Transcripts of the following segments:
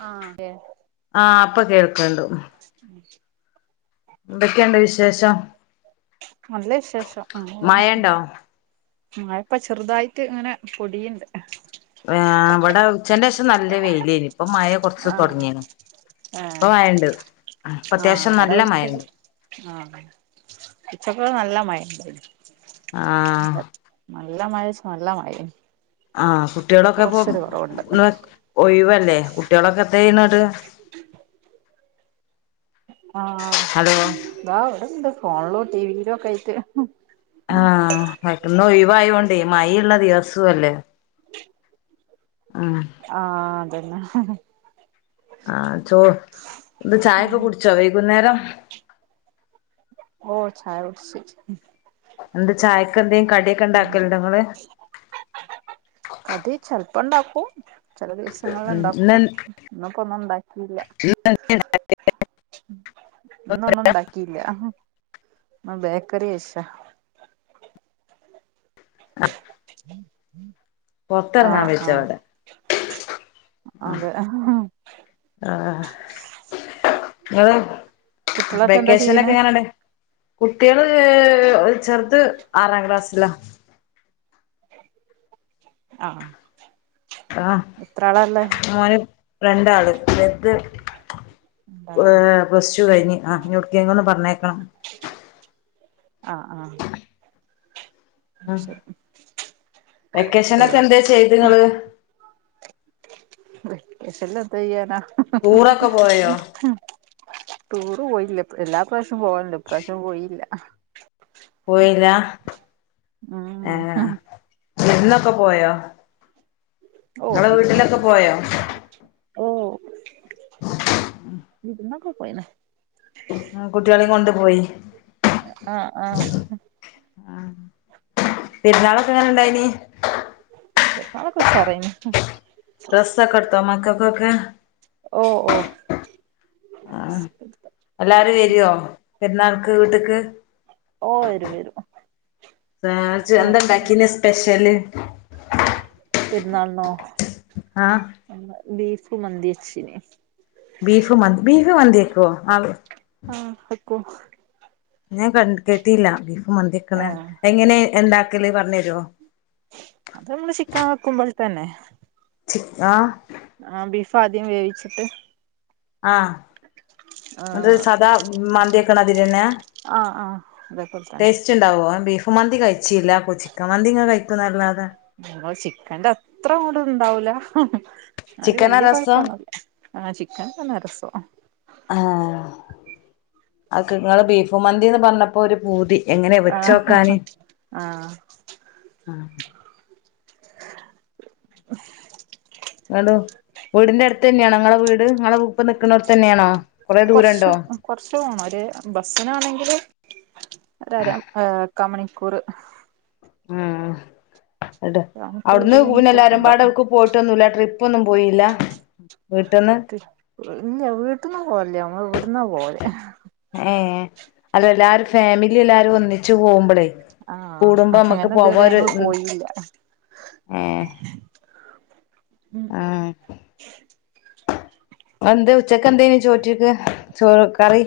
ആഹ് അതെ ആഹ് അപ്പൊ കേൾക്കണ്ടൂ എന്തൊക്കെണ്ട് വിശേഷം നല്ല വിശേഷം അങ്ങനെ മയണ്ടോ ഇപ്പൊ ചെറുതായിട്ട് ഇങ്ങനെ പൊടിയ്ണ്ട് ആ ഇവട ഉച്ചൻ്റെ ശേ ത്ത് നല്ല വെയിലേനു ആഹ് ഇപ്പൊ ആഹ് മഴണ്ട് ഇപ്പൊ ആഹ് അത്യാവശ്യം ഇവട നല്ല ഉച്ചക്ക് മഴണ്ട് ആഹ് ഇപ്പക്കെ നല്ല മയണ്ടാരുന്ന് ആഹ് നല്ല മഴേച് നല്ല മഴേ ആഹ് കുട്ടികളൊക്കെ പ്പൊ [unintelligible] ഒയിവ ല്ലേ കുട്ടികളൊക്കെ പെയ്യുന്നത് ആഹ് ദാ വടെണ്ട് ഫോണിലും ടിവിലും ഒക്കെ ആയിട്ട് ആഹ് പെട്ടെന്ന് ഒയിയും വായോണ്ടേ മയ ള്ള ദിവസോം അല്ലേ ഉം ആ തന്ന ആഹ് ചോ ന്ന് ചായൊക്കെ കുടിച്ചോ വൈകുന്നേരം ഓ ചായ കുടിച്ച് ഉം ന്ത് ചായക്കെന്തേ? കടീക്ക ഇണ്ടാക്കലുണ്ടോ ങ്ങള് പ്പണ്ടാക്കും ചെല ദിവസങ്ങളില് ഉണ്ടാക്കും, ഇന്ന് ഇന്ന് ഇപ്പോ ഒന്നും ഉണ്ടാക്കിയില്ല, ഇന്ന് ഒന്നും ഉണ്ടാക്കിയില്ല. ഉം ബേക്കറി ഇശ അ പൊത്തെറങ്ങാൻ ആഹ് പറ്റോ ആഹ് അവിടെ അതെ [unintelligible] കുട്ടികളൊക്കെ എന്താ വെക്കേഷൻ ചെയ്യണ് ഒക്കെ എങ്ങനെ ഉണ്ടായി? കുട്ടികള് അ ചെറുത് ആറാംക്ലാസ് ഇല ആഹ്. ആഹ് എത്ര ആളാള്ളെ ആ രണ്ടാള് [unintelligible] ങ്ഹ് പ്ലസ് റ്റു കഴിഞ്ഞ് [unintelligible] ഒന്ന് പറഞ്ഞേക്കണം. ആഹ് ആഹ്. ഉം ശരി വെക്കേഷനൊക്കെ എന്താ ചെയ്തിനത്? വെക്കേഷനിൽ എന്ത് ചെയ്യാനാ? ടൂറൊക്കെ പോയോ ടൂർ പോയില്ല എല്ലാ പ്രാവശ്യം പോകലുണ്ട് ഇപ്രാവശ്യം പോയില്ല. പോയില്ലാ ആഹ്. ഉം വിരുന്നൊക്കെ പോയോ? ഓ നിങ്ങള വിരുന്നൊക്കെ വീട്ടിലൊക്കെ പോയോ? ഓ [unintelligible] പോ കുട്ടികളെയും കൊണ്ട് പോയി. ആഹ് ആഹ് ആഹ്. പെരുന്നാളൊക്കെ എങ്ങനെ ഇണ്ടായിനി? പെരുന്നാളൊക്കെ ഉഷാറായിന്. ഡ്രസ്സൊക്കെ എടുത്ത മക്ക കൊക്കെ. ഓ ഓ ആഹ് എല്ലാരും വരുവോ പെരുന്നാൾ വീട്ടിക്ക്? ഓ വരും വരും [unintelligible] നാത്തൂ എന്താണ്ടാക്കിനി സ്പെഷ്യല്? പെരുന്നാളിനോ? ആഹ്. ബീഫ് മന്തി വെച്ച്. ബീഫ് മ ബീഫ് മന്തി വെക്കുവോ ആ ആഹ്. കു ഞാൻ കേട്ടില്ല ബീഫ് മന്തിയക്കണ ഏഹ് എങ്ങനെ എന്ത ക്കലി പറഞ്ഞ തരുമോ [unintelligible] ചിക്കൻ വെക്കുമ്പോൾ തന്നെ ചിക് ആ ആ ബീഫ് ആദ്യം വേവിച്ചിട്ട് ആ അത് ആഹ് സാദാ മന്ദി ക്ണ മതിരി ന്നെ ആ ആ അതേപോലെ തന്നെ ടേസ്റ്റ് ണ്ടാവോ അ ബീഫ് ഫ് മന്തി കഴിച്ചില്ല ചിക്കൻ മന്തി ഇങ്ങനെ കഴിക്കും അല്ലാതെ നമ്മളെ ചിക്കന്റെ അത്ര കൂടെ ഉണ്ടാവൂല്ല ന്നാലും ചിക്കനാ വല്യ രസം കുഴപ്പൊന്നുല്ല ആ ചിക്കൻ പിന്ന രസോ അഹ്കെ ങ്ങള് ബീഫുമന്തിന്ന് പറഞ്ഞപ്പോ ഒരു പൂതി എങ്ങനെ ആഹ് വെച്ചോക്കാന് ആഹ് [unintelligible] ങ്ങട് വീടിന്റെ അടുത്ത് തന്നെയാണോ ങ്ങളെ വീട് നിങ്ങളെ ഇപ്പ നിക്കണോടത്ത് തന്നെയാണോ കൊറെ ദൂരണ്ടോ കൊർച്ചും കൊർച്ചും ഒര് ബസ്സിനാണെങ്കില് ഒരു അര ആ കാ മണി കുർ ഉം അട്ട് കാമണിക്കൂർ അവിടുന്ന് ഇരുപത് പിന്നെ മിനിറ്റൊക്കെ എല്ലാരമ്പാട ഉണ്ടാവും ഒക്ക് പോയിട്ടൊന്നുല്ല ട്രിപ്പ്‌ ഒന്നും പോയില്ല വീട്ടിന്ന് ഇല്ല വീട്ട്ന്നും പോവല്ല നമ്മൾ ഇവിട് എന്ന പോല് ഏ അല്ല എല്ലാരും ഫാമിലി എല്ലാരും വന്നി ച്ചു പോവുമ്പളേ ആഹ് കൂടുമ്പോ നമ്മുക്ക് അങ്ങനെ പോവാ ഇതുവരെ ഒരു ഞങ്ങള് പോയില്ല ഉം ആ അഹ് ന്തെ ച്ചക്ക് എന്തേഞ്ഞി ചോറ്റിക്ക് ചോ കറി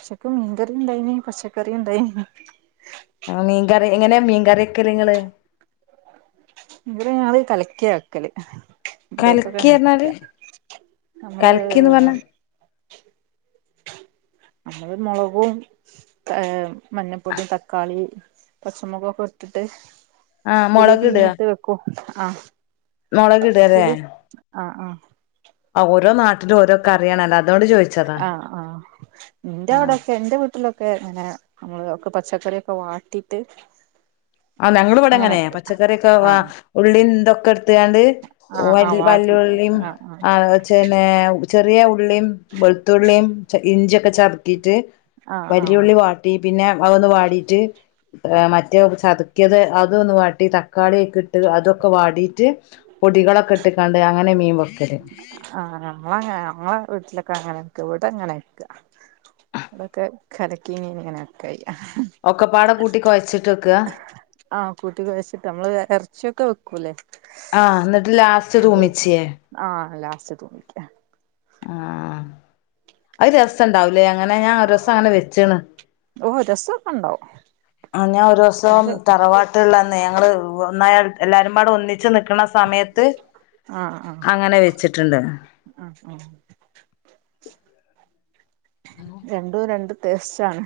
ഉച്ചക്ക് മീൻകറി ണ്ടായിനി പച്ചക്കറി ണ്ടായിനി ആ മീൻകറി എങ്ങനെയാ മീൻകറി ക്കല് ങ്ങള് ഇവര് ഞള് കലക്കിയ വക്കല് ഇവിടേക്കൊക്കെ കലക്കി അങ്ങനെ പറഞ്ഞാല് വെക്ക നമ്മള് കലക്കിന്ന് പറഞ്ഞാ നമ്മള് മുളകുംകേ മഞ്ഞപ്പൊടി തക്കാളി പച്ചമൊകൊക്കെ ഇട്ടിട്ട് ആഹ് മുളകിട അഹ് മുളകിട ലെ ആഹ് ആ ഓരോ നാട്ടിലും ഓരോ കറിയാണ് അല്ലാ ആ ആ എന്റെ ആഹ് അവിടെക്കെ എൻ്റെ വീട്ടിലൊക്കെ അങ്ങനെ നമ്മളക്കെ പച്ചക്കറിയൊക്കെ വാട്ടിട്ട് ആ ഞങ്ങള് അങ്ങനെ ഇവടെങ്ങനെയാ. വെക്ക പച്ചക്കറിയൊക്കെ വാ ആഹ് ഉള്ളിന്തൊ കെടുത്ത് ത്താണ്ട് ആഹ് ആഹ് വല്യ വാട്ടിട്ട് വല്യുള്ളിയും ആഹ് ആഹ് ചേന വേ ചെറിയ ഉള്ളിയും വെളുത്തുള്ളിയും ഇഞ്ചിയൊക്കെ ചതിക്കീട്ട് ആഹ് ആഹ് വല്യുള്ളി വാട്ടി പിന്നെ അതൊന്ന് വാടിട്ട് മറ്റെതെന്ന് ചത ക്കിത് അതും ഒന്നു വാട്ടിതാ. കാടിക്കേ ഇട്ട് അതൊക്കെ വാടിയിട്ട് പൊടികളൊക്കെ ഇട്ട് കാണ്ട് അങ്ങനെ മീൻ വറുക്കും. ആ ഞമ്മള് അങ്ങനാ. ഞമ്മളെ വീട്ടിലൊക് ക്കെ അങ്ങനൊക്കെ. ഇവടെ അങ്ങനെവെക്കാ ക്കാ ഇവടൊക്കെ കലക്കി മീൻ ഇങ്ങനെയെക്കായി ഒക്കെപ്പാടെ കൂട്ടി കൊഴച്ചിട്ട് വെക്ക്വാ? ആഹ് കൂട്ടി കുഴച്ചിട്ട് നമ്മള് ഇറച്ചിയൊക്കെ വെക്കൂലേ ആ എന്നിട്ട് ലാസ്റ്റ് അതുമിച്ച് ആ ലാസ്റ്റ് അതുമിക്കുക. ആ അത് രസം ഉണ്ടാവ് ല്ലേ? അങ്ങനെ ഞാൻ ഒര്സം അങ്ങനെ വെച്ചേണ്. ഓ രസോക്കെണ്ടോ? ആ ഞാൻ ഒര്സം തറവാട്ടൊള്ളന്ന് [unintelligible] ഞങ്ങള് ഒന്നായി എല്ലാരുവടെ ഒന്നിച്ച് നിക്ക ക്കണ സമയത്ത് ആഹ് ആഹ് അങ്ങനെ വെച്ചിട്ട്ണ്ട് ആഹ് ആഹ് രസാണ്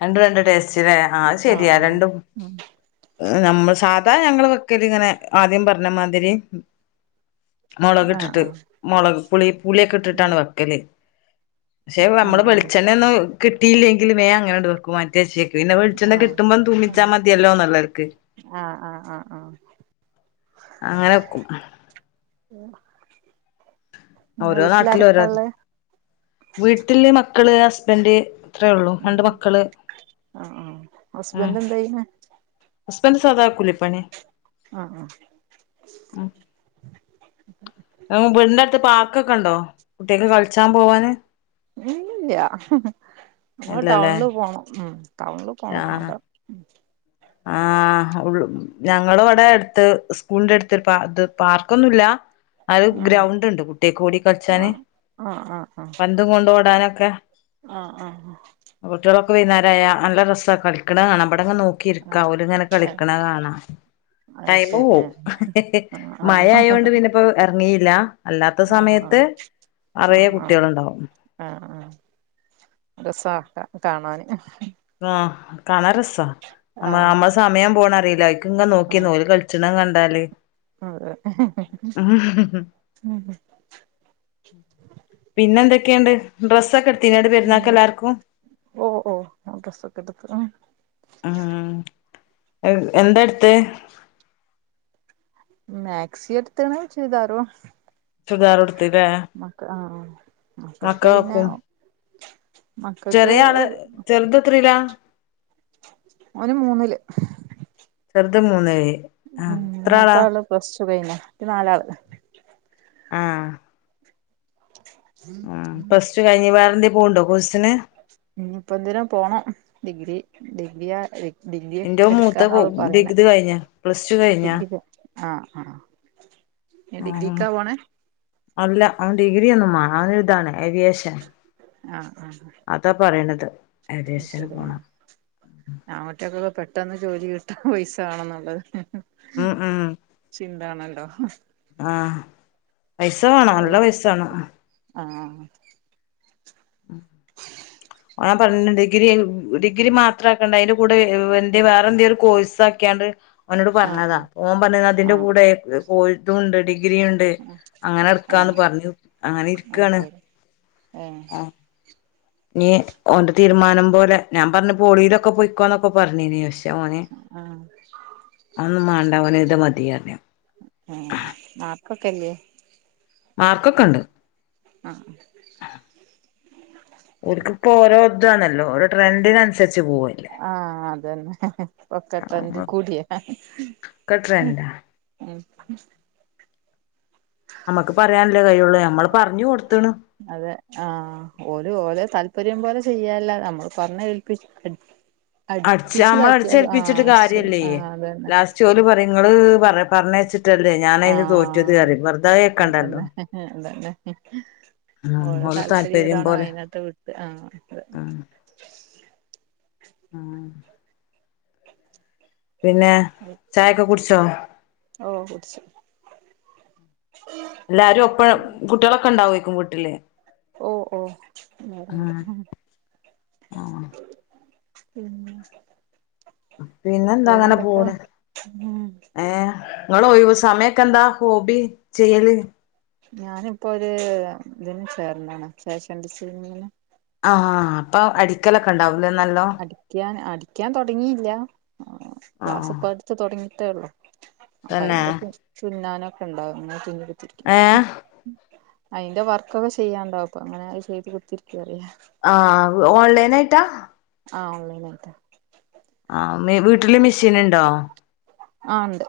രണ്ടും രണ്ട് ടേസ്റ്റിലേ ആഹ് അത് ആഹ് ശെരിയാ ആഹ് രണ്ടും ഉം നമ്മൾ സാധാ ഞങ്ങൾ വെക്കല് ഇങ്ങനെ ആദ്യം പറഞ്ഞമാതിരി മുളക് ആഹ് ഇട്ടിട്ട് ആഹ് മുളക് പുളി പുളിയൊക്കെ ഉം ഇട്ടിട്ടാണ് വെക്കല് ക്ഷെ ആഹ് നമ്മള് ആഹ് വെളിച്ചെണ്ണ ഒന്ന് കി കിട്ടിയില്ലേ വേഗം അങ്ങനങ്ങോണ്ട് വെക്കും [unintelligible] പിന്നെ വെളിച്ചെണ്ണ കിട്ടുമ്പം ആഹ് തൂമിച്ചാ ആഹ് മതിയല്ലോ നല്ലർക്ക് ആഹ് ആഹ് ആഹ് അങ്ങനൊക്കും ഇങ്ങളെ ഓരോ നാട്ടിലും ഓരോ വീട്ടിലാരൊക്കാ ഇള്ളെ വീട്ടില് മ മക്കള് ഹസ്ബൻഡ് അത്രേ ഉള്ളൂ ഉം രണ്ട് മക്കള് ആഹ് ആഹ് ഉം ഹസ്ബൻഡ് എന്ത് ചെയ്യ്ണ് ഹസ്ബൻഡ് സാദാ കൂലിപ്പണി ആഹ് ആഹ് വീടിന്റെ അടുത്ത് പാർക്കൊക്കെ ഉണ്ടോ കുട്ടികക്ക് കളിച്ചാൻ പോവാന് [unintelligible] ഇല്ല്യ [unintelligible] ഇല്ലല്ലേ ടൗണില് പോണം ഉം ടൗണില് പോണം ആഹ് അതാ. ആഹ് ഉള്ളൂ ഞങ്ങള് അവിടെ അടുത്ത് സ്കൂളിന്റെ അടുത്ത് ഇത് പാർക്കൊന്നുല്ലാ അത് ഉം ഗ്രൗണ്ട് ഉണ്ട് കുട്ടികക്ക് ഓടി കളിച്ചാന് ആഹ് ആഹ് ആഹ് പന്തും കൊണ്ട് ഓടാനൊ ക്കെ ആഹ് ആഹ് വൈകുന്നേരായാ നല്ല രസാ കളിക്കണ കാണാം. ഇവടങ്ങ് നോക്കിയി ആഹ് ഓലിങ്ങനെ ഇങ്ങനെ ആഹ് കളിക്കണ കാണാം അത് ടൈമ് ശരി പോവും ആഹ് ആഹ് മഴ ആയോണ്ട് പിന്നിപ്പോ ഇറങ്ങിയില്ല അല്ലാത്ത ആഹ് ആഹ് സമയത്ത് നിറയെ ആഹ് ആഹ് കുട്ടികളുണ്ടാവും. ആഹ് ആഹ് രസാ കാണാന്. ആഹ് കാണാൻ രസാ. നമ്മ ആഹ് നമ്മളെ സമയം പോണതറിയില്ല ഇക്ക് ഇങ്ങ് ആഹ് നോക്കിന്നോല് കളിച്ച അതെ [unintelligible] ഉം പിന്നെന്തൊക്കെയുണ്ട്? ഡ്രസ്സൊക്കെ എ ത്തിനാ പെരുന്നാക്ക് എല്ലാർക്കും? ഓഹ് ഓഹ് ഡ്രസ്സൊക്കെ എടുത്ത് ആഹ് എ എന്താ എടുത്തേ? മാക്സി എടുത്ത്ണ് ചുരിദാറും. ചുരുദാർ ത്തില്ല മക്ക മക്കൾക്ക് പിന്നെ വക്കും മക്കൾക്ക് ചെറിയാള് ചെറുതെത്രേലാ? ഓന് മൂന്നില് ചെറുത് മൂന്നേ ഉം മൂത്താള് പ്ലസ് ടു കഴിഞ്ഞ് ക്ക് നാലാള്. ആഹ് ആ ഫസ്റ്റ് കഴിഞ്ഞവാറിന്റെ പോണുണ്ടോ കോഴ്സിന്? ഇനിയിപ്പ എന്തേലും പോണം ഡിഗ്രി ഡിഗ്രിയ ഡി ഡിഗ്രി എന്റെ മൂത്ത എടുക്കാന്നള് പറയുന്നേ ഡിഗ്രി കഴിഞ്ഞ പ്ലസ് ടു കഴിഞ്ഞ ഡിഗ്രി ആഹ് ആഹ് ആ ഡിഗ്രിക്കാ പോണേ അല്ല [unintelligible] ഇതാണ് ഏവിയേഷൻ അതാ പറയണത്. ഏവിയേഷന് ശരി പോണം ങ്ങട്ടൊക്കൊക്കെ പെ പട്ടെന്ന് ജോലി കിട്ടാൻ പൈസ വേണെന്നുള്ളത് ഉം ഉം ആഹ് പൈസ വേണം നല്ല ഓള് പൈസ വേണം ആഹ് [unintelligible] ഡിഗ്രി ഡിഗ്രി മാത്ര ആക്കേണ്ട അതിന്റെ കൂടെ എ വേറെ എന്തെ ഒരു കോഴ്സ് ആക്കിയാണ്ട് ഓനോട്‌ ആഹ് പറഞ്ഞതാ ആഹ് ഓൻ പറഞ്ഞ അതിന്റെ ആഹ് കൂടെ പോയിട്ടോണ്ട് ഡിഗ്രി ഉണ്ട് അങ്ങനെ എടുക്കാന്ന് ഏഹ് പറഞ്ഞു അങ്ങനെ അത് ഇരിക്കയാണ് ശരി ഏഹ് നീ ഓന്റെ തീരുമാനം പോലെ ഞാൻ പറഞ്ഞ പോളിയിലൊക്കെ പൊയ്ക്കോന്നൊക്കെ പറഞ്ഞീനി പക്ഷെ ഓന് ആഹ് അതൊന്നും മണ്ടാവന് ഇത് മ [unintelligible] ഏഹ് മാർക്കൊക്കെല്ലേ മാർക്കൊക്കെ ഉണ്ട് ആഹ് ഒരു ട്രൻന്റിന് അന് ആഹ് അതന്നെ പക്കത്തെന്ത് ട്രെൻഡ് കൂടിയാ ഒക്കെ ട്രെൻഡാ നമ്മക്ക് പറയാനല്ലേ കഴിയുള്ളു ഞമ്മൾ പറഞ്ഞു കൊടുത്തണ് അതെ ചെയ്യാല നമ്മള് പറഞ്ഞ വിളിപ്പി അടച്ച് നമ്മള അടിച്ചേൽപ്പിച്ചിട്ട് കാര്യല്ലേ ആഹ് അതന്നെ ലാസ്റ്റ് ഓര് പറയും നിങ്ങള് പറ പറഞ്ഞയച്ച് ല്ലേ ഞാന് അന് തോറ്റത് ആഹ് പറയും വെറുതേ വെക്കണ്ടല്ലോ ഓര താല്പര്യം ഇതണോ പോലെ അതിനത്തു വിട്ട് ആഹ് അ ഉം ഉം പിന്നെ ചായൊക്കെ കുടിച്ചോ ഓ കുടിച്ചു എല്ലാരും ഒപ്പം കുട്ട്യേളൊക്കെണ്ടാവേക്കും വീട്ടില് ഓ ഓ ല്ലാരുണ്ട് ആഹ് ആഹ് ഉം പിന്നെന്താ അങ്ങനെ പോണ് ഉം ഏ ങ്ങളൊയിവ് സമയമൊക്കെന്താ ഹോബി ചെയ്യല് ഞാനിപ്പോ ഒര് ത്‌ന് ചേർന്ന്ണ് ഫേഷൻ ഡിസൈനിങ്ങിന് ആ അപ്പൊ അടി അടിക്കൻ അടിക്കാൻ തൊടങ്ങീല്ല ആഹ് ക്ലാസ്പ്പട്ത്ത് തുടങ്ങി ട്ടേള്ളൂ തന്നെ അപ്പയ്ന്റെ തുന്നാനും [unintelligible] ഏഹ് അയ്ന്റെ വർക്കൊക്കെ ചെയ്യാണ്ടും അപ്പ അങ്ങനെ ചെയ്ത് കുത്തിരി ആ ഓൺലൈനായിട്ടാ ആ ഓൺലൈനായിട്ട ആ മി വീട്ടില് മെഷീൻ ണ്ടോ ആ ണ്ട്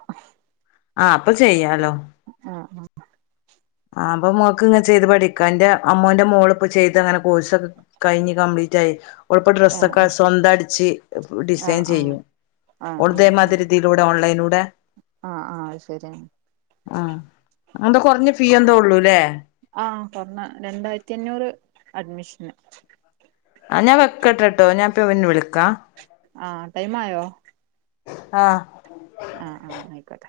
ആ അപ്പൊ ചെയ്യാലോ [unintelligible] ആ അപ്പൊ മോക്ക് ഇങ്ങെ ചെയ്ത് പഠിക്കാം ന്റെ അമ്മോന്റെ മോള് പ്പോ ചെയ്ത് അങ്ങനെ കോഴ്സൊക്കെ കഴിഞ്ഞ് കംപ്ലീറ്റ് ആയി ഓൾപ്പ ആ ഡ്രെസ്സൊക്കെ ആ സ്വന്തടിച്ച് ആ ഡിസൈൻ ചെയ്യും ആ ആ ആ ഒള്തേമാതിരി തിയിലൂടെ ഓൺലൈനൂടെ ആ ആ അത് ശരിയാണ് ആ അന്താ കൊറഞ്ഞ് ഫീ യെന്തോള്ളു ലേ ആ കൊറ്ഞ്ഞ രണ്ടായിരത്തിഅഞ്ഞൂറ് അഡ്മിഷന് ന്നാ ഞാൻ വെക്കട്ടെട്ടോ ഞാൻപ്പ പിന്നെ വിളിക്കാ ആ ടൈം ആയോ ആ ആഹ് ആഹ് ആയിക്കോട്ടെ